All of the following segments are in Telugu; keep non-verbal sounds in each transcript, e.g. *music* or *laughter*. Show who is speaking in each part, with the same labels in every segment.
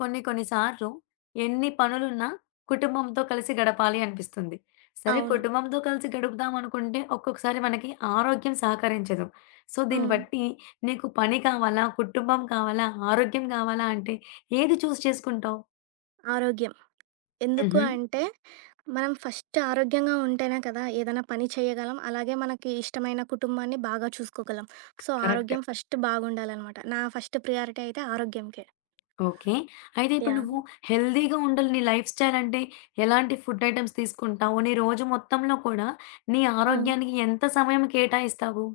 Speaker 1: కొన్ని కొన్ని సార్లు ఎన్ని పనులున్నా కుటుంబంతో కలిసి గడపాలి అనిపిస్తుంది. సరే
Speaker 2: అవును.
Speaker 1: కుటుంబంతో కలిసి గడుపుదాం అనుకుంటే ఒక్కొక్కసారి మనకి ఆరోగ్యం సహకరించదు. సో, దీన్ని
Speaker 2: హ్మ్.
Speaker 1: బట్టి నీకు పని కావాలా? కుటుంబం కావాలా? ఆరోగ్యం కావాలా? అంటే ఏది చేసుకుంటావు?
Speaker 2: ఆరోగ్యం. ఎందుకు
Speaker 1: హుహు.
Speaker 2: అంటే, మనం ఫస్ట్ ఆరోగ్యంగా ఉంటేనే కదా ఏదైనా పని చేయగలం. అలాగే మనకి ఇష్టమైన కుటుంబాన్ని బాగా చూసుకోగలం. So,
Speaker 1: correct.
Speaker 2: ఆరోగ్యం ఫస్ట్ బాగుండాలనమాట. నా ఫస్ట్ ప్రియారిటీ అయితే ఆరోగ్యంకే.
Speaker 1: ఓకే. అయితే ఇప్పుడు
Speaker 2: యాహ్!
Speaker 1: నువ్వు హెల్తీగా ఉండాలి. నీ లైఫ్ స్టైల్ అంటే ఎలాంటి ఫుడ్ ఐటెమ్స్ తీసుకుంటావు? నీ రోజు మొత్తంలో కూడా నీ
Speaker 2: హ్మ్.
Speaker 1: ఆరోగ్యానికి ఎంత సమయం కేటాయిస్తావు?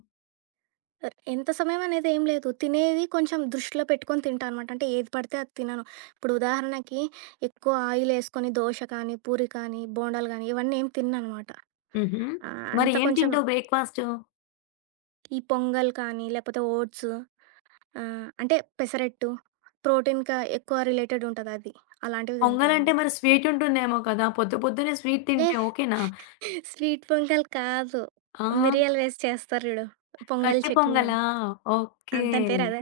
Speaker 2: ఎంత సమయం అనేది ఏం లేదు. తినేది కొంచెం దృష్టిలో పెట్టుకొని తింటా అనమాట. అంటే ఏది పడితే అది తినను. ఇప్పుడు ఉదాహరణకి ఎక్కువ ఆయిల్ ఏసుకొని దోస కానీ, పూరి కానీ, బోండాలు గానీ ఇవన్నీ ఏం తినననమాట.
Speaker 1: హుహు. మరి
Speaker 2: అంత
Speaker 1: ఏం
Speaker 2: కొంచెం
Speaker 1: తింటావు బ్రేక్‌ఫాస్టు?
Speaker 2: ఈ పొంగల్ కానీ, లేకపోతే ఓట్స్. ఆ! అంటే పెసరెట్టు, ప్రోటీన్‌కా ఎక్కువ రిలేటెడ్ ఉంటదది. అలాంటివి
Speaker 1: పొంగలంటే
Speaker 2: తింటానంట.
Speaker 1: మరి స్వీట్ ఉంటుందేమో కదా! పొద్దు పొద్దున్నే స్వీట్
Speaker 2: లే
Speaker 1: తింటే ఓకేనా?
Speaker 2: స్వీట్ పొంగల్ కాదు.
Speaker 1: ఆ!
Speaker 2: మిరియాలు వేసి చేస్తారు జూడు. పొంగల్
Speaker 1: కట్టె
Speaker 2: చట్నీ అని.
Speaker 1: పొంగలా?
Speaker 2: ఆ!
Speaker 1: ఓకే.
Speaker 2: దాని పేరు అదే.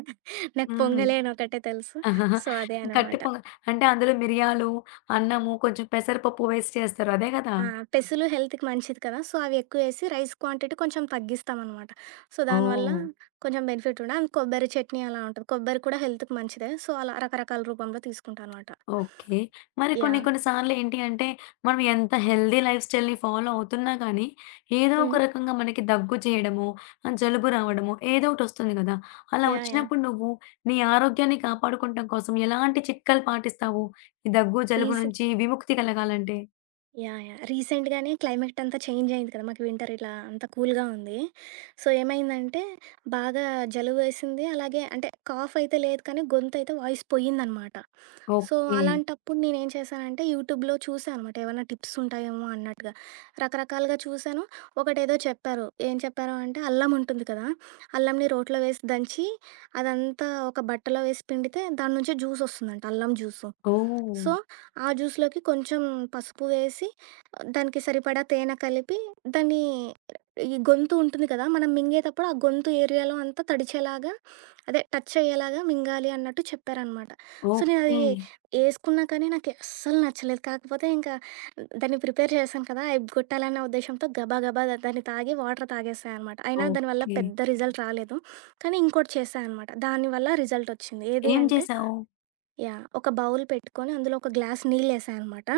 Speaker 2: నాకు
Speaker 1: హ్మ్.
Speaker 2: పొంగలే అని ఒకటే తెలుసు.
Speaker 1: *laughs*
Speaker 2: సో, అదే
Speaker 1: కట్టె
Speaker 2: అనమాట.
Speaker 1: పొంగల్ అంటే అందులో మిరియాలు, అన్నము, కొంచెం పెసరపప్పు వేసి చేస్తారు అదే గదా!
Speaker 2: ఆ! పెసలు హెల్త్‌కి మంచిది కదా! సో, అవి ఎక్కువేసి రైస్ క్వాంటిటీ కొంచెం తగ్గిస్తామనమాట. సో, దానివల్ల
Speaker 1: ఓహ్!
Speaker 2: కొంచెం బెనిఫిట్ ఉండే అండ్ కొబ్బరి చట్నీ అలా ఉంటది. కొబ్బరి కూడా హెల్త్‌కి మంచిదే. సో, అలా రకరకాల రూపంలో తీసుకుంటా అనమాట.
Speaker 1: ఓకే. మరి కొన్ని
Speaker 2: యాహ్!
Speaker 1: కొన్ని సార్లేంటి అంటే, మనం ఎంత హెల్తీ లైఫ్ స్టైల్‌ని ఫాలో అవుతున్నా కానీ, ఏదో
Speaker 2: హ్మ్.
Speaker 1: ఒక రకంగా మనకి దగ్గు చేయడమో, జలుబు రావడమో ఏదో ఒకటొస్తుంది గదా! అలా
Speaker 2: యాహ్! యాహ్!
Speaker 1: వచ్చినప్పుడు నువ్వు నీ ఆరోగ్యాన్ని కాపాడుకోవటం కోసం ఎలాంటి చిట్కాలు పాటిస్తావు? ఈ దగ్గు, జలుబు
Speaker 2: ప్లీజ్.
Speaker 1: నుంచి విముక్తి కలగాలంటే?
Speaker 2: యాహ్! యాహ్! రీసెంట్‌గానే క్లైమేట్ అంతా చేంజ్ అయింది కదా! మాకు వింటర్ ఇట్లా అంతా కూల్‌గా ఉంది. సో, ఏమైందంటే బాగా జలుబేసింది. అలాగే అంటే కాఫ్ అయితే లేదు కానీ గొంతయితే వాయిస్ పోయిందనమాట. So,
Speaker 1: okay.
Speaker 2: అలాంటప్పుడు నేనేం చేశానంటే యూట్యూబ్‌లో చూసా అనమాట. ఏవన్నా టిప్స్ ఉంటాయేమో అన్నట్టుగా. రకరకాలుగా చూసాను. ఒకటేదో చెప్పారు. ఏం చెప్పారు అంటే అల్లం ఉంటుంది కదా! అల్లంని రోట్లో వేసి దంచి అదంతా ఒక బట్టలో వేసి పిండితే దాని నుంచి జ్యూస్ వస్తుందంట అల్లం జ్యూసు.
Speaker 1: ఓహ్!
Speaker 2: సో, ఆ జ్యూస్‌లోకి కొంచెం పసుపు వేసి, దానికి సరిపడా తేనె కలిపి, దాన్ని ఈ గొంతు ఉంటుంది కదా! మనం మింగేతప్పుడు ఆ గొంతు ఏరియాలో అంతా తడిచేలాగా అదే టచ్ అయ్యేలాగా మింగాలి అన్నట్టు చెప్పారనమాట. సో, నేనది
Speaker 1: ఓకే.
Speaker 2: ఏసుకున్నా కానీ నాకు అస్సలు నచ్చలేదు. కాకపోతే ఇంకా దాన్ని ప్రిపేర్ చేశాను కదా! ఎగ్గొట్టాలన్న ఉద్దేశ్యంతో గబా గబా దాన్ని తాగి వాటర్ తాగేశా అనమాట. అయినా దానివల్ల
Speaker 1: ఓకే.
Speaker 2: పెద్ద రిజల్ట్ రాలేదు. కానీ ఇంకోటి చేశా అనమాట. దానివల్ల రిజల్ట్ వచ్చింది. ఏది
Speaker 1: ఏం
Speaker 2: అంటే
Speaker 1: చేశావు?
Speaker 2: యాహ్! ఒక బౌల్ పెట్టుకొని అందులో ఒక గ్లాస్ నీళ్ళేసా అనమాట.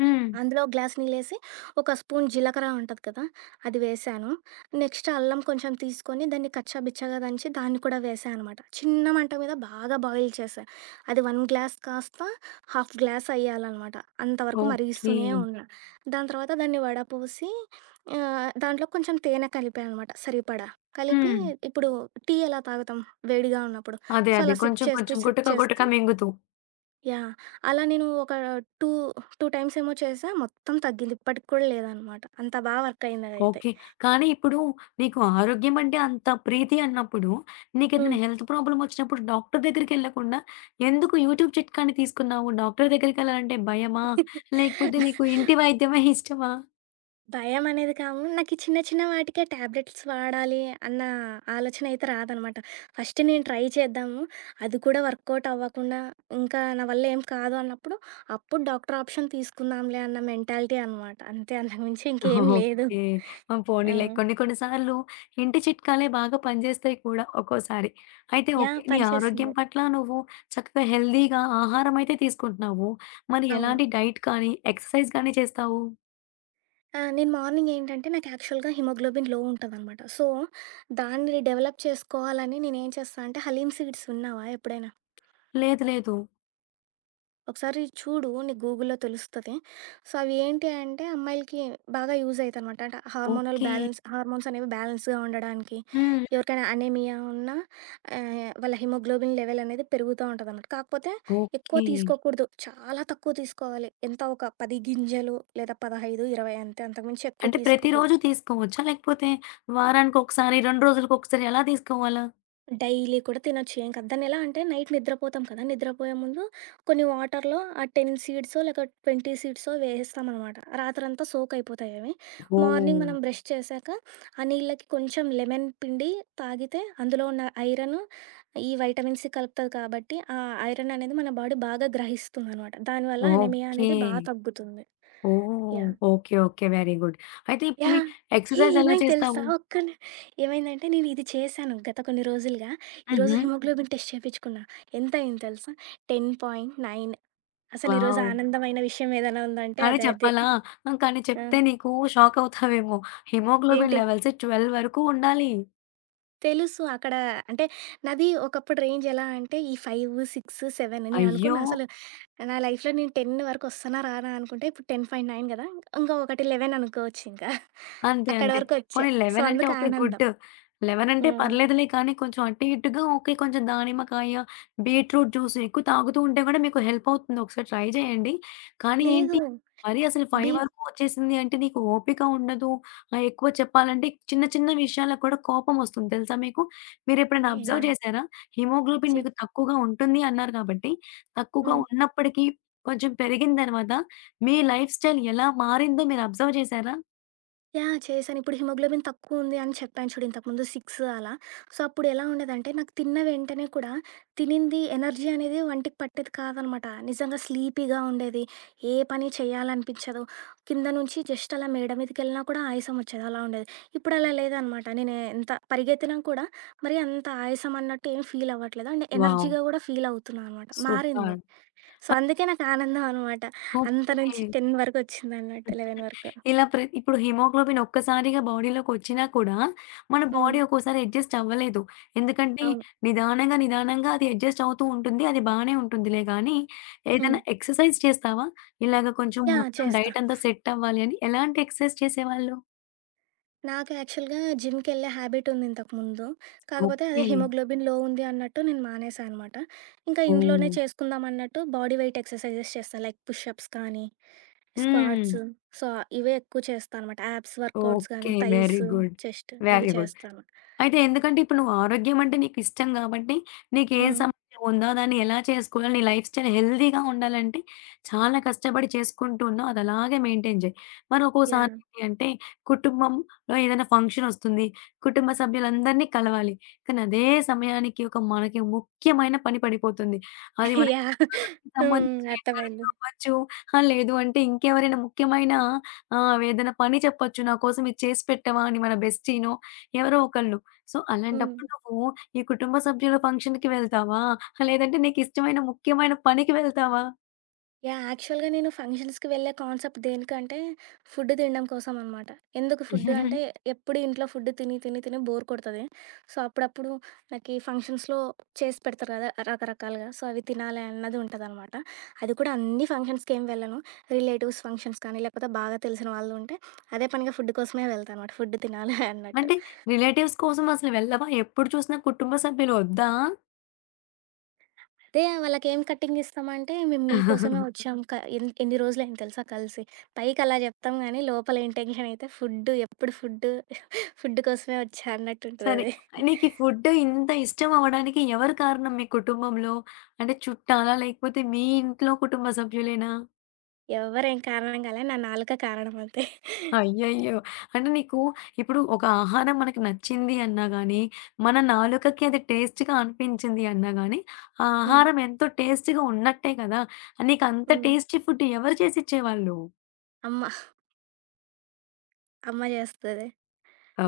Speaker 1: హ్మ్.
Speaker 2: అందులో గ్లాస్ నీళ్ళేసి, ఒక స్పూన్ జీలకర్ర ఉంటది కదా! అది వేశాను. నెక్స్ట్ అల్లం కొంచెం తీసుకొని దాన్ని కచ్చా బిచ్చాగా దంచి దాన్ని కూడా వేశా అనమాట. చిన్న మంట మీద బాగా బాయిల్ చేశా. అది 1 గ్లాస్ కాస్త హాఫ్ గ్లాస్ అయ్యాలనమాట. అంతవరకు
Speaker 1: ఓకే.
Speaker 2: మరిగిస్తూనే ఉన్నా. దాని తర్వాత దాన్ని వడపోసి దాంట్లో కొంచెం తేనె కలిపా అనమాట సరిపడా. కలిపి
Speaker 1: హ్మ్.
Speaker 2: ఇప్పుడు టీ ఎలా తాగుతాం వేడిగా ఉన్నప్పుడు.
Speaker 1: అదే.
Speaker 2: సో,
Speaker 1: అదే.
Speaker 2: అలా సిప్
Speaker 1: కొంచెం
Speaker 2: చేస్తూ,
Speaker 1: కొంచెం
Speaker 2: సిప్
Speaker 1: గుటక గుటక
Speaker 2: చేస్తూ
Speaker 1: మింగుతూ.
Speaker 2: యాహ్! అలా నేను ఒక 2, 2 టైమ్స్ ఏమో చేశా. మొత్తం తగ్గింది. ఇప్పటికి కూడా లేదనమాట. అంత బా వర్క్ అయింది అదైతే.
Speaker 1: ఓకే. కానీ ఇప్పుడు నీకు ఆరోగ్యం అంటే అంత ప్రీతి అన్నప్పుడు,
Speaker 2: హ్మ్.
Speaker 1: నీకేదైనా హెల్త్ ప్రాబ్లమ్ ఒచ్చినప్పుడు డాక్టర్ దగ్గరికెళ్ళకుండా, ఎందుకు యూట్యూబ్ చిట్కాని తీసుకున్నావు? డాక్టర్ దగ్గరికెళ్ళాలంటే భయమా? లేకపోతే నీకు ఇంటి వైద్యమే ఇష్టమా?
Speaker 2: భయం అనేది కాము, నాకీ చిన్న చిన్న వాటికే టాబ్లెట్స్ వాడాలి అన్న ఆలోచన అయితే రాదనమాట. ఫస్ట్ నేను ట్రై చేద్దాము. అది కూడా వర్కౌట్ అవ్వకుండా, ఇంకా నా వల్ల ఏం కాదు అన్నప్పుడు, అప్పుడు డాక్టర్ ఆప్షన్ తీసుకుందాంలే అన్న మెంటాలిటీ అనమాట. అంతే అంతకు మించి ఇంకేం లేదు.
Speaker 1: ఓకే. ఆ!
Speaker 2: ఆ!
Speaker 1: పోనీలే. కొన్ని కొన్ని సార్లు ఇంటి చిట్కాలే బాగా పనిజేస్తాయి కూడా ఒక్కోసారి. అయితే ఓకే.
Speaker 2: యాహ్!
Speaker 1: నీ ఆరోగ్యం
Speaker 2: పనిచేసింది.
Speaker 1: పట్ల నువ్వు చక్కగా హెల్తీగా ఆహారం అయితే తీసుకుంటున్నావు. మరి
Speaker 2: అవును.
Speaker 1: ఎలాంటి డైట్ కానీ, ఎక్సర్‌సైజ్ గానీ చేస్తావు?
Speaker 2: ఆ! నేను మార్నింగ్ ఏంటంటే, నాకు యాక్చువల్‌గా హిమోగ్లోబిన్ లో ఉంటదనమాట. సో, దాన్ని డెవలప్ చేసుకోవాలని నేనేం చేస్తా అంటే, హలీం సీడ్స్ విన్నావా ఎప్పుడైనా?
Speaker 1: లేదు. లేదు.
Speaker 2: ఒకసారి చూడు నీకు గూగుల్‌లో తెలుస్తది. సో, అవి ఏంటి అంటే, అమ్మాయిలకి బాగా యూజ్ అయితనమాట. అంటే హార్మోనల్
Speaker 1: ఓకే.
Speaker 2: బ్యాలెన్స్ హార్మోన్స్ అనేవి బ్యాలెన్స్‌గా ఉండడానికి,
Speaker 1: హ్మ్.
Speaker 2: ఎవరికైనా అనీమియా ఉన్నా వాళ్ళ హిమోగ్లోబిన్ లెవెల్ అనేది పెరుగుతా ఉంటదనమాట. కాకపోతే ఎక్కువ
Speaker 1: ఓకే.
Speaker 2: తీసుకోకూడదు. చాలా తక్కువ తీసుకోవాలి. ఎంత ఒక 10 గింజలు లేదా 15, 20 అంతే. అంతకుమించి ఎక్కువ
Speaker 1: అంటే ప్రతిరోజు
Speaker 2: తీసుకోకూడదు.
Speaker 1: తీసుకోవచ్చా? లేకపోతే వారానికొకసారి, 2 రోజులకొకసారి ఎలా తీసుకోవాలా?
Speaker 2: డైలీ కూడా తినొచ్చు. ఏం కాదు. దాన్నెలా అంటే నైట్ నిద్రపోతాం కదా! నిద్రపోయే ముందు కొన్ని వాటర్‌లో ఆ 10 సీడ్సో లేక 20 సీడ్సో వేసేస్తామనమాట. రాత్రంతా సోక్ అయిపోతాయి అవి.
Speaker 1: ఓహ్!
Speaker 2: మార్నింగ్ మనం బ్రష్ చేశాక ఆ నీళ్ళకి కొంచెం లెమన్ పిండి తాగితే అందులో ఉన్న ఐరన్, ఈ వైటమిన్ సి కలుపుతది కాబట్టి ఆ ఐరన్ అనేది మన బాడీ బాగా గ్రహిస్తుందనమాట. దానివల్ల అనీమియా
Speaker 1: ఓకే.
Speaker 2: అనేది బా తగ్గుతుంది.
Speaker 1: Oh!
Speaker 2: Yeah!
Speaker 1: Okay. Okay. Very good. అయితే ఇప్పుడు నీ
Speaker 2: యాహ్!
Speaker 1: ఎక్సర్‌సైజ్ ఎలా
Speaker 2: ఏమైంది తెలుసా?
Speaker 1: చేస్తావు?
Speaker 2: ఒక్క ని ఏమైందంటే నేను ఇది చేశాను గత కొన్ని రోజులుగా. ఈరోజు
Speaker 1: హుహు.
Speaker 2: హ్మ్. హిమోగ్లోబిన్ టెస్ట్ చేపించుకున్నా. ఎంత అయింది తెలుసా? 10.9. అసలు ఈరోజు
Speaker 1: వావ్!
Speaker 2: ఆనందమైన విషయం ఏదైనా ఉందంటే
Speaker 1: కానీ
Speaker 2: అదే అదే.
Speaker 1: చెప్పాలా? ఆ! కానీ
Speaker 2: ఆ!
Speaker 1: చెప్తే నీకు షాక్ అవుతావేమో. హిమోగ్లోబిన్
Speaker 2: ఏంటి?
Speaker 1: లెవెల్స్ 12 వరకు ఉండాలి.
Speaker 2: తెలుసు అక్కడ అంటే నాది ఒకప్పుడు రేంజ్ ఎలా అంటే ఈ 5, 6, 7 నేను
Speaker 1: అయ్యో!
Speaker 2: అనుకున్నా అసలు. నా లైఫ్‌లో నేను 10 వరకు వస్తానా? రానా? అనుకుంటే ఇప్పుడు 10.9 కదా! ఇంకా ఒకటి 11 అనుకోవచ్చు ఇంకా.
Speaker 1: అంతే.
Speaker 2: అక్కడి
Speaker 1: అంతే.
Speaker 2: వరకు వచ్చా.
Speaker 1: పోనీ
Speaker 2: సో,
Speaker 1: 11 అంటే
Speaker 2: అందుకు
Speaker 1: ఓకే.
Speaker 2: ఆనందం.
Speaker 1: గుడ్. 11 అంటే
Speaker 2: హ్మ్.
Speaker 1: పర్లేదులే కానీ కొంచెం అటు ఇటుగా ఓకే. కొంచెం దానిమ్మకాయ, బీట్రూట్ జ్యూస్ ఎక్కువ తాగుతూ ఉంటే కూడా మీకు హెల్ప్ అవుతుంది. ఒకసారి ట్రై చేయండి. కానీ
Speaker 2: లేదు.
Speaker 1: ఏంటి మరీ అసలు 5 వరకు వచ్చేసింది అంటే నీకు ఓపిక ఉండదు. ఎక్కువ చెప్పాలంటే చిన్న చిన్న విషయాలకు కూడా కోపం వస్తుంది తెలుసా మీకు? మీరెప్పుడైనా
Speaker 2: బీపీయా?
Speaker 1: అబ్జర్వ్ చేశారా? హిమోగ్లోబిన్
Speaker 2: చే
Speaker 1: మీకు తక్కువగా ఉంటుంది అన్నారు కాబట్టి, తక్కువగా
Speaker 2: హ్మ్.
Speaker 1: ఉన్నప్పటికీ కొంచెం పెరిగిన తర్వాత మీ లైఫ్ స్టైల్ ఎలా మారిందో మీరు అబ్జర్వ్ చేశారా?
Speaker 2: యాహ్! చేశాను. ఇప్పుడు హిమోగ్లోబిన్ తక్కువ ఉంది అని చెప్పాను చూడు ఇంతకుముందు 6 అలా. సో, అప్పుడు ఎలా ఉండేదంటే నాకు తిన్న వెంటనే కూడా తినింది ఎనర్జీ అనేది వంటికి పట్టేది కాదనమాట. నిజంగా స్లీపీగా ఉండేది. ఏ పని చేయాలనిపించదు. కింద నుంచి జస్ట్ అలా మేడ మీదకెళ్ళినా కూడా ఆయాసం వచ్చేది. అలా ఉండేది. ఇప్పుడు అలా లేదనమాట. నేను ఎంత పరిగెత్తినా కూడా మరి అంత ఆయాసం అన్నట్టు ఏం ఫీల్ అవ్వట్లేదు. And
Speaker 1: wow!
Speaker 2: ఎనర్జీగా కూడా ఫీల్ అవుతున్నా అనమాట.
Speaker 1: సూపర్.
Speaker 2: మారింది. సో, అందుకే నాకు ఆనందం అనమాట. అంత
Speaker 1: ఓకే.
Speaker 2: నుంచి 10 వరకొచ్చిందన్నట్టు. 11 వరకు.
Speaker 1: ఇలా ప్ర ఇప్పుడు హిమోగ్లోబిన్ ఒక్కసారిగా బాడీలోకొచ్చినా కూడా, మన
Speaker 2: హ్మ్.
Speaker 1: బాడీ ఒక్కోసారి అడ్జస్ట్ అవ్వలేదు. ఎందుకంటే
Speaker 2: అవును.
Speaker 1: నిదానంగా, నిదానంగా అది అడ్జస్ట్ అవుతూ ఉంటుంది. అది బానే ఉంటుందిలే గానీ,
Speaker 2: హ్మ్.
Speaker 1: ఏదైనా ఎక్సర్సైజ్ చేస్తావా? ఇలాగ కొంచెం
Speaker 2: యాహ్!
Speaker 1: మొత్తం
Speaker 2: చేస్తా.
Speaker 1: డైట్ అంతా సెట్ అవ్వాలి అని ఎలాంటి ఎక్సర్సైజ్ చేసేవాళ్ళు?
Speaker 2: నాకు యాక్చువల్‌గా జిమ్‌కెళ్ళే హ్యాబిటుంది ఇంతకుముందు. కాకపోతే అదే
Speaker 1: ఓకే.
Speaker 2: హిమోగ్లోబిన్ లో ఉంది అన్నట్టు నేను మానేశా అనమాట. ఇంకా ఇంట్లోనే
Speaker 1: ఓహ్!
Speaker 2: చేసుకుందాం అన్నట్టు బాడీ వెయిట్ ఎక్సర్‌సైజెస్ చేస్తా. లైక్ పుషప్స్ కానీ,
Speaker 1: హ్మ్.
Speaker 2: స్క్వాట్స్. సో, ఇవే ఎక్కువ చేస్తా అనమాట. Abs workouts
Speaker 1: okay.
Speaker 2: గానీ, థైస్,
Speaker 1: వెరీ గుడ్.
Speaker 2: చెస్ట్ ఇవి
Speaker 1: వెరీ గుడ్.
Speaker 2: చేస్తాను.
Speaker 1: అయితే ఎందుకంటే ఇప్పుడు నువ్వు ఆరోగ్యం అంటే నీకిష్టం గాబట్టి, నీకే
Speaker 2: హ్మ్.
Speaker 1: సమస్య ఉందో దాన్ని ఎలా చేసుకోవాలి, నీ లైఫ్ స్టైల్ హెల్తీగా ఉండాలంటే చాలా కష్టపడి చేసుకుంటూ ఉన్నావు. అది అలాగే మెయింటైన్ జెయి. మరి ఒక్కోసారి
Speaker 2: యాహ్!
Speaker 1: ఏంటి అంటే కుటుంబంలో ఏదైనా ఫంక్షన్ ఒస్తుంది. కుటుంబ సభ్యులందరినీ కలవాలి. కానీ అదే సమయానికి ఒక మనకి ముఖ్యమైన పని పడిపోతుంది. అది మన
Speaker 2: యాహ్! హ్మ్.
Speaker 1: ఉద్యోగానికి సంబంధించి
Speaker 2: *laughs*
Speaker 1: ఇంటర్వ్యూ
Speaker 2: అర్థమైంది.
Speaker 1: అవ్వచ్చు. లేదు అంటే ఇంకెవరైనా ముఖ్యమైన ఏదైనా పని చెప్పొచ్చు. నా కోసం ఇది చేసి పెట్టవా అని మన బెస్టీనో ఎవరో ఒకళ్ళు. సో,
Speaker 2: హ్మ్.
Speaker 1: అలాంటప్పుడు నువ్వు ఈ కుటుంబ సభ్యుల ఫంక్షన్‌కి వెళ్తావా? లేదంటే నీకిష్టమైన ముఖ్యమైన పనికి వెళ్తావా?
Speaker 2: యాహ్! యాక్చువల్‌గా నేను ఫంక్షన్స్‌కి వెళ్ళే కాన్సెప్ట్ దేనికంటే, ఫుడ్ తినడం కోసం అనమాట. ఎందుకు ఫుడ్ అంటే, ఎప్పుడు ఇంట్లో ఫుడ్ తిని, తిని, తిని బోర్ కొడతది. సో, అప్పుడప్పుడు నాకీ ఫంక్షన్స్‌లో చేసి పెడతారు కదా! రకరకాలుగా. సో, అవి తినాలి అన్నది ఉంటదనమాట. అది కూడా అన్ని ఫంక్షన్స్‌కేం వెళ్ళను. రిలేటివ్స్ ఫంక్షన్స్ కానీ, లేకపోతే బాగా తెలిసిన వాళ్ళు ఉంటే, అదే పనిగా ఫుడ్ కోసమే వెళ్తా అనమాట. ఫుడ్ తినాలి అన్నట్టు.
Speaker 1: అంటే రిలేటివ్స్ కోసం అసలు వెళ్ళవా? ఎప్పుడు చూసినా కుటుంబ సభ్యులు వద్దా?
Speaker 2: అదే వాళ్ళకేం కటింగ్ ఇస్తామంటే, "మేము మీకోసమే వచ్చాం. క ఎన్ ఎన్ని రోజులయింది తెలుసా కలిసి. పైకి అలా చెప్తాం గానీ, లోపల ఇంటెన్షన్ అయితే ఫుడ్డు, ఎప్పుడు ఫుడ్డు, ఫుడ్ కోసమే వచ్చా"
Speaker 1: సరే.
Speaker 2: అన్నట్టుంటదది.
Speaker 1: నీకీ ఫుడ్ ఇంత ఇష్టం అవ్వడానికి ఎవరు కారణం మీ కుటుంబంలో? అంటే చుట్టాలా? లేకపోతే మీ ఇంట్లో కుటుంబ సభ్యులేనా?
Speaker 2: ఎవ్వరేం కారణం కాలే. నా నాలుక కారణం అంతే.
Speaker 1: అయ్యయ్యో! అంటే నీకు ఇప్పుడు ఒక ఆహారం మనకి నచ్చింది అన్నా గానీ, మన నాలుకకి అది టేస్ట్‌గా అనిపించింది అన్నా గానీ, ఆ
Speaker 2: హ్మ్.
Speaker 1: ఆహారం ఎంతో టేస్ట్‌గా ఉన్నట్టే కదా! నీకంత
Speaker 2: హ్మ్.
Speaker 1: టేస్టీ ఫుడ్ ఎవరు చేసిచ్చేవాళ్ళు?
Speaker 2: అమ్మ. అమ్మ చేస్తది.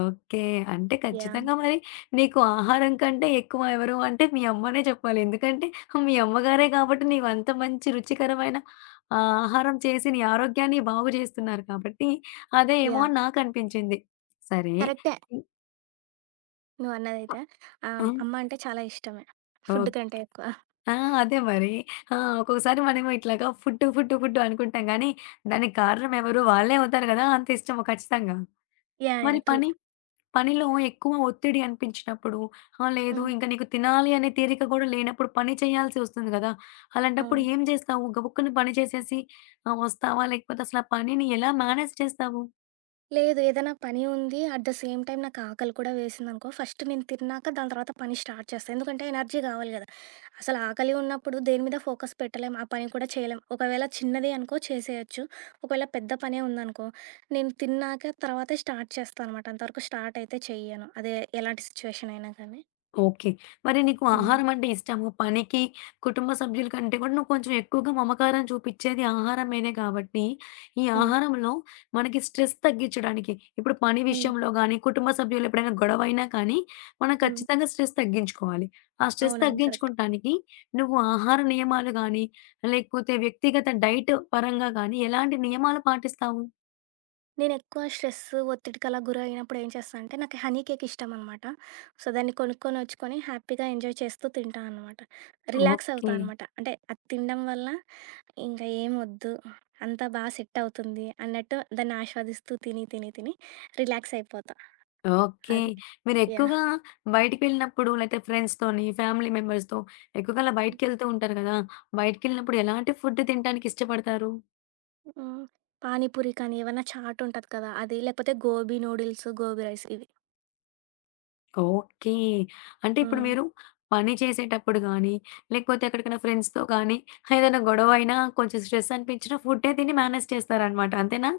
Speaker 1: ఓకే. అంటే
Speaker 2: యాహ్!
Speaker 1: ఖచ్చితంగా మరి నీకు ఆహారం కంటే ఎక్కువ ఎవరు అంటే మీ అమ్మనే చెప్పాలి. ఎందుకంటే మీ అమ్మగారే కాబట్టి నీవంత మంచి రుచికరమైన ఆహారం చేసి నీ ఆరోగ్యాన్ని బాగు జేస్తున్నారు కాబట్టి అదే ఏమో
Speaker 2: యాహ్!
Speaker 1: అని నాకనిపించింది. సరే.
Speaker 2: కరెక్టే నువ్వన్నదైతే.
Speaker 1: హ్మ్.
Speaker 2: అమ్మ అంటే చాలా ఇష్టమే.
Speaker 1: ఆ! ఓకే.
Speaker 2: ఫుడ్ కంటే ఎక్కువ.
Speaker 1: ఆ! అదే మరి. ఆ! ఒక్కొక్కసారి మనము ఇట్లాగా ఫుడ్, ఫుడ్, ఫుడ్ అనుకుంటాం గానీ, దానికి కారణం ఎవరు వాళ్ళే అవుతారు గదా! అంత ఇష్టము ఖచ్చితంగా.
Speaker 2: యాహ్! యాహ్!
Speaker 1: మరి
Speaker 2: ట్రూ.
Speaker 1: పని పనిలో ఎక్కువ ఒత్తిడి అనిపించినప్పుడు, లేదు
Speaker 2: హ్మ్.
Speaker 1: ఇంక నీకు తినాలి అనే తీరిక గూడా లేనప్పుడు పని చేయాల్సి వస్తుంది గదా! అలాంటప్పుడు
Speaker 2: అవును.
Speaker 1: ఏం జేస్తావు? గబుక్కున పని చేసేసి వస్తావా? లేకపోతే అసలు ఆ పనిని ఎలా మేనేజ్ చేస్తావు?
Speaker 2: లేదు. ఏదైనా పని ఉంది. అట్ ద సేమ్ టైమ్ నాకు ఆకలి కూడా వేసిందనుకో, ఫస్ట్ నేను తిన్నాక దాని తర్వాత పని స్టార్ట్ చేస్తా. ఎందుకంటే ఎనర్జీ గావాలి గదా! అసలు ఆకలి ఉన్నప్పుడు దేని మీద ఫోకస్ పెట్టలేం. ఆ పని కూడా చేయలేం. ఒకవేళ చిన్నది అనుకో చేసేయొచ్చు. ఒకవేళ పెద్ద పనే ఉందనుకో, నేను తిన్నాక తర్వాతే స్టార్ట్ చేస్తా అనమాట. అంతవరకు స్టార్ట్ అయితే చెయ్యను. అదే ఎలాంటి సిచ్యువేషన్ అయినా కానీ.
Speaker 1: ఓకే. మరి నీకు
Speaker 2: హ్మ్.
Speaker 1: ఆహారం అంటే ఇష్టము. పనికి, కుటుంబ సభ్యుల కంటే కూడా నువ్వు కొంచెం ఎక్కువగా మమకారం చూపిచ్చేది ఆహారం మీదే కాబట్టి, ఈ
Speaker 2: హ్మ్.
Speaker 1: ఆహారంలో మనకి స్ట్రెస్ తగ్గించడానికి ఇప్పుడు పని
Speaker 2: హ్మ్.
Speaker 1: విషయంలో గానీ, కుటుంబ సభ్యులు ఎప్పుడైనా గొడవైనా కానీ, మనం
Speaker 2: హ్మ్.
Speaker 1: ఖచ్చితంగా స్ట్రెస్ తగ్గించుకోవాలి. ఆ స్ట్రెస్
Speaker 2: అవునవును. కరెక్ట్.
Speaker 1: తగ్గించుకుంటానికి నువ్వు ఆహార నియమాలు గానీ, లేకపోతే వ్యక్తిగత డైట్ పరంగా గానీ ఎలాంటి నియమాలు పాటిస్తావు?
Speaker 2: నేనెక్కువ స్ట్రెస్, ఒత్తిడికలా గురైనప్పుడు ఏం చేస్తా అంటే, నాకు హనీ కేక్ ఇష్టమనమాట. సో, దాన్ని కొనుక్కొనొచ్చుకొని హ్యాపీగా ఎంజాయ్ చేస్తూ తింటా అనమాట. రిలాక్స్ అవుతా
Speaker 1: ఓకే.
Speaker 2: అనమాట. అంటే అది తినడం వల్ల ఇంక ఏమొద్దు, అంతా బా సెట్టవుతుంది అన్నట్టు దాన్ని ఆస్వాదిస్తూ తిని, తిని, తిని రిలాక్స్ అయిపోతా.
Speaker 1: ఓకే.
Speaker 2: అది. యాహ్!
Speaker 1: మీరెక్కువగా బయటికెళ్ళినప్పుడు లేతే ఫ్రెండ్స్‌తోని, ఫ్యామిలీ మెంబర్స్‌తో ఎక్కువగా అలా బయటికెళ్తూ ఉంటారు గదా! బయటికెళ్ళినప్పుడు ఎలాంటి ఫుడ్ తినటానికి ఇష్టపడతారు?
Speaker 2: హ్మ్. పానీపూరి కానీ, ఏవన్నా చాటుంటది కదా! అది, లేకపోతే గోబీ నూడిల్స్, గోబీ రైస్ ఇవి.
Speaker 1: ఓకే. అంటే ఇప్పుడు
Speaker 2: హ్మ్.
Speaker 1: మీరు పని చేసేటప్పుడు గానీ, లేకపోతే ఎక్కడికైనా ఫ్రెండ్స్‌తో గానీ, ఏదైనా గొడవైనా, కొంచెం స్ట్రెస్ అనిపించినా ఫుడ్డే తిని మేనేజ్ చేస్తారనమాట. అంతేనా?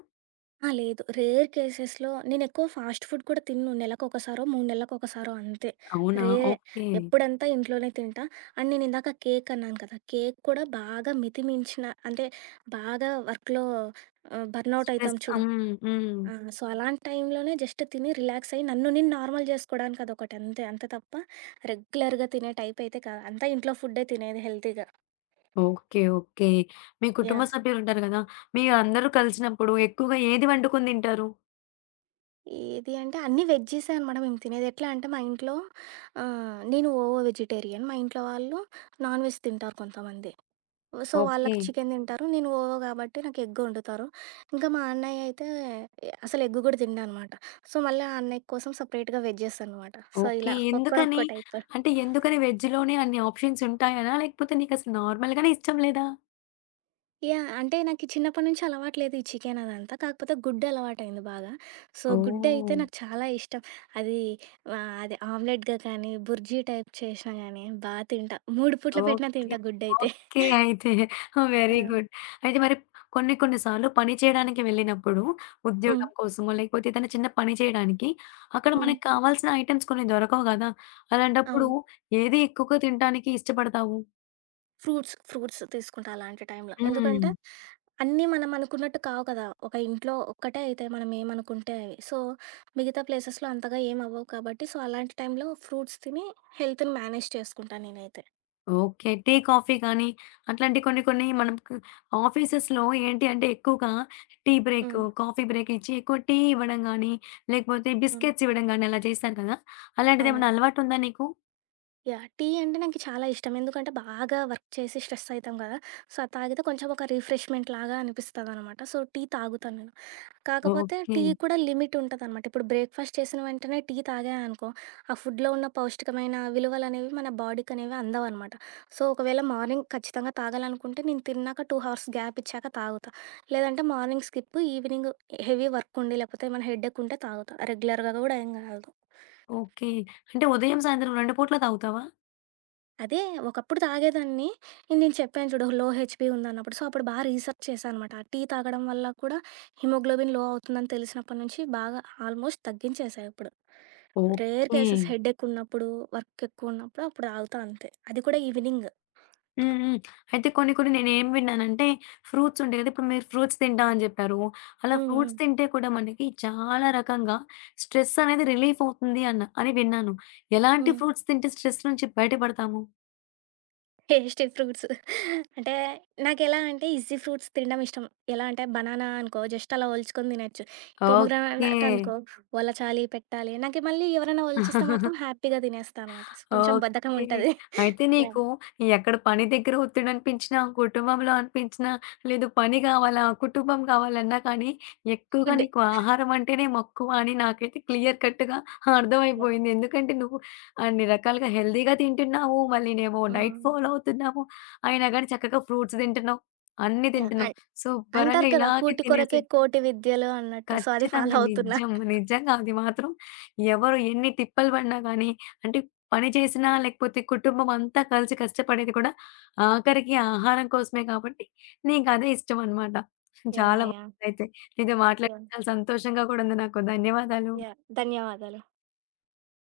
Speaker 2: ఆ! లేదు. రేర్ కేసెస్‌లో నేనెక్కువ ఫాస్ట్ ఫుడ్ కూడా తినను. నెలకొకసారో, 3 నెలలకొకసారో అంతే.
Speaker 1: అవునా?
Speaker 2: రేరే.
Speaker 1: ఓకే.
Speaker 2: ఎప్పుడంతా ఇంట్లోనే తింటా. అండ్ నేనిందాక కేక్ అన్నాను కదా! కేక్ కూడా బాగా మితిమించిన అంటే బాగా వర్క్‌లో బర్నౌట్
Speaker 1: స్ట్రెస్.
Speaker 2: అయితాం చూడు.
Speaker 1: హ్మ్. హ్మ్.
Speaker 2: ఆ! సో, అలాంటి టైంలోనే జస్ట్ తిని రిలాక్స్ అయ్యి నన్ను నేను నార్మల్ జేసుకోవడానికి అదొకటి అంతే. అంతే అంత తప్ప రెగ్యులర్‌గా తినే టైప్ అయితే కాదు. అంతా ఇంట్లో ఫుడ్డే తినేది హెల్తీగా.
Speaker 1: ఓకే. ఓకే. మీ కుటుంబ
Speaker 2: యాహ్!
Speaker 1: సభ్యులుంటారు గదా! మీరందరూ కలిసినప్పుడు ఎక్కువగా ఏది వండుకొని తింటారు?
Speaker 2: ఏది అంటే అన్నీ వెజ్జీసే అనమాట మేము తినేది. ఎట్లా అంటే మా ఇంట్లో నేను ఓవో వెజిటేరియన్. మా ఇంట్లో వాళ్ళు నాన్ వెజ్ తింటారు కొంతమంది. So,
Speaker 1: okay.
Speaker 2: వాళ్ళకి చికెన్ తింటారు. నేను ఓవో కాబట్టి నాకు ఎగ్ వండుతారు. ఇంకా మా అన్నయ్య అయితే అసలు ఎగ్ కూడా తినడనమాట. సో, మళ్ళీ ఆ అన్నయ్య కోసం సెపరేట్‌గా వెజ్ చేస్తా అనమాట. So,
Speaker 1: okay.
Speaker 2: ఇలా
Speaker 1: ఎందుకని?
Speaker 2: ఒక్కరొక్కో టైప్.
Speaker 1: అంటే ఎందుకని వెజ్‌లోనే అన్ని ఆప్షన్స్ ఉంటాయనా? లేకపోతే నీకసలు నార్మల్‌గానే ఇష్టం లేదా?
Speaker 2: యాహ్! అంటే నాకి చిన్నప్పటి నుంచి అలవాటు లేదు ఈ చికెన్ అదంతా. కాకపోతే గుడ్డు అలవాటయింది బాగా. సో, గుడ్డయితే
Speaker 1: ఓహ్!
Speaker 2: నాకు చాలా ఇష్టం. అది అది ఆమ్లెట్‌గా కానీ, బుర్జీ టైప్ చేసినా గానీ బా తింటా. 3 పూట్ల పెట్టినా
Speaker 1: ఓకే.
Speaker 2: తింటా గుడ్డయితే.
Speaker 1: ఓకే. అయితే
Speaker 2: ఆ!
Speaker 1: Very good. అయితే మరి కొన్ని కొన్ని సార్లు పని చేయడానికి వెళ్ళినప్పుడు
Speaker 2: హ్మ్.
Speaker 1: ఉద్యోగం కోసమో, లేకపోతే ఏదైనా చిన్న పని చేయడానికి అక్కడ
Speaker 2: హ్మ్.
Speaker 1: మనకు కావాల్సిన ఐటెమ్స్ కొన్ని దొరకవు గదా! అలాంటప్పుడు
Speaker 2: అవును.
Speaker 1: ఏది ఎక్కువగా తినటానికి ఇష్టపడతావు?
Speaker 2: ఫ్రూట్స్, ఫ్రూట్స్ తీసుకుంటా అలాంటి టైంలో.
Speaker 1: హ్మ్.
Speaker 2: ఎందుకంటే, అన్నీ మనం అనుకున్నట్టు కావు కదా! ఒక ఇంట్లో ఒక్కటే అయితాయి మనం ఏమనుకుంటే అవి. సో, మిగతా ప్లేసెస్‌లో అంతగా ఏం అవ్వవు కాబట్టి, సో, అలాంటి టైంలో ఫ్రూట్స్ తిని హెల్త్‌ని మేనేజ్ చేసుకుంటా నేనైతే.
Speaker 1: ఓకే. టీ, కాఫీ కానీ అట్లాంటి కొన్ని కొన్ని మనకు ఆఫీసెస్‌లో ఏంటి అంటే ఎక్కువగా tea break,
Speaker 2: hmm.
Speaker 1: Coffee break ఇచ్చి ఎక్కువ టీ ఇవ్వడం గానీ, లేకపోతే
Speaker 2: హ్మ్.
Speaker 1: బిస్కెట్స్ ఇవ్వడం గానీ అలా చేస్తారు కదా!
Speaker 2: అవును.
Speaker 1: అలాంటిదేమన్నా అలవాటుందా నీకు?
Speaker 2: యాహ్! టీ అంటే నాకు చాలా ఇష్టం. ఎందుకంటే బాగా వర్క్ చేసి స్ట్రెస్ అయితాం కదా! సో, అది తాగితే కొంచెం ఒక రిఫ్రెష్‌మెంట్ లాగా అనిపిస్తదనమాట. సో, టీ తాగుతాను నేను. కాకపోతే
Speaker 1: ఓకే.
Speaker 2: టీ కూడా లిమిట్ ఉంటదనమాట. ఇప్పుడు బ్రేక్‌ఫాస్ట్ చేసిన వెంటనే టీ తాగాననుకో, ఆ ఫుడ్‌లో ఉన్న పౌష్టికమైన విలువలనేవి మన బాడీకనేవి అందవనమాట. సో, ఒకవేళ మార్నింగ్ ఖచ్చితంగా తాగాలనుకుంటే నేను తిన్నాక 2 హవర్స్ గ్యాప్ ఇచ్చాక తాగుతా. లేదంటే morning skip, evening heavy work ఉండి, లేకపోతే ఏమైనా హెడేక్ ఉంటే తాగుతా. రెగ్యులర్‌గా కూడా ఏం తాగను.
Speaker 1: ఓకే. అంటే ఉదయం, సాయంత్రం 2 పూట్ల తాగుతావా?
Speaker 2: అదే ఒకప్పుడు తాగేదాన్ని. నేను నేను చెప్పాను చూడు లో హెచ్‌బీ ఉందన్నప్పుడు. సో, అప్పుడు బాగా రీసెర్చ్ చేశా అనమాట. టీ తాగడం వల్ల కూడా హిమోగ్లోబిన్ లో అవుతుందని తెలిసినప్పటి నుంచి బాగా ఆల్మోస్ట్ తగ్గించేశా ఇప్పుడు. Rare
Speaker 1: okay.
Speaker 2: కేసెస్ హెడేక్ ఉన్నప్పుడు, వర్క్ ఎక్కువ ఉన్నప్పుడు అప్పుడు తాగుతా అంతే. అది కూడా ఈవినింగ్.
Speaker 1: హ్మ్. హ్మ్. అయితే కొన్ని కొన్ని నేనేం విన్నానంటే ఫ్రూట్స్ ఉంటాయి కదా! ఇప్పుడు మీరు ఫ్రూట్స్ తింటా అని చెప్పారు. అలా
Speaker 2: హ్మ్. హ్మ్.
Speaker 1: ఫ్రూట్స్ తింటే కూడా మనకి చాలా రకంగా స్ట్రెస్ అనేది రిలీఫ్ అవుతుంది అన్న అని విన్నాను. ఎలాంటి
Speaker 2: హ్మ్.
Speaker 1: ఫ్రూట్స్ తింటే స్ట్రెస్ నుంచి బయటపడతాము?
Speaker 2: Tasty fruits. అంటే నాకెలా అంటే ఈజీ ఫ్రూట్స్ తినడం ఇష్టం. ఎలా అంటే బనానా అనుకో జస్ట్ అలా ఒలుచుకొని తినొచ్చు.
Speaker 1: ఓకే.
Speaker 2: పొమోగ్రానేట్ అనుకో ఒలచాలి, పెట్టాలి. నాకు మళ్ళీ ఎవరైనా ఒలిచిస్తే మాత్రం
Speaker 1: *laughs*
Speaker 2: హ్యాపీగా తినేస్తా అనమాట. సో, కొంచెం
Speaker 1: ఓకే.
Speaker 2: బద్ధకం ఉంటది.
Speaker 1: అయితే
Speaker 2: యాహ్!
Speaker 1: నీకు ఎక్కడ పని దగ్గర ఒత్తిడనిపించినా, కుటుంబంలో అనిపించినా, లేదు పని కావాలా, కుటుంబం కావాలన్నా కానీ ఎక్కువగా
Speaker 2: ఫుడ్.
Speaker 1: నీకు ఆహారం అంటేనే మక్కువ అని నాకైతే క్లియర్ కట్‌గా
Speaker 2: యాహ్!
Speaker 1: అర్థమైపోయింది. ఎందుకంటే నువ్వు అన్ని రకాలుగా హెల్తీగా తింటున్నావు. మళ్ళీనేమో డైట్
Speaker 2: హ్మ్.
Speaker 1: ఫాలో అవుతున్నావు. అయినా గాని చక్కగా ఫ్రూట్స్ తింటున్నావు. అన్నీ
Speaker 2: యాహ్!
Speaker 1: తింటున్నావు. శుభ్రంగా
Speaker 2: అంటారు కదా!
Speaker 1: ఇలాగే
Speaker 2: "కూటి
Speaker 1: తినేసే
Speaker 2: కొరకే కోటి విద్యలు" అన్నట్టు. సో, అది ఫాలో
Speaker 1: ఖచ్చితంగా.
Speaker 2: అవుతున్నా.
Speaker 1: నిజం. నిజంగా అది మాత్రం ఎవరు ఎన్ని తిప్పలు పడినా గానీ, అంటే పని చేసినా, లేకపోతే కుటుంబం అంతా కలిసి కష్టపడేది కూడా ఆఖరికి ఆహారం కోసమే కాబట్టి నీకదే ఇష్టమనమాట. చాలా
Speaker 2: యాహ్! యాహ్!
Speaker 1: బావుందయితే. నీతో మాట్లాడి
Speaker 2: యాహ్!
Speaker 1: చాలా సంతోషంగా కూడా ఉంది నాకు. ధన్యవాదాలు.
Speaker 2: యాహ్! ధన్యవాదాలు.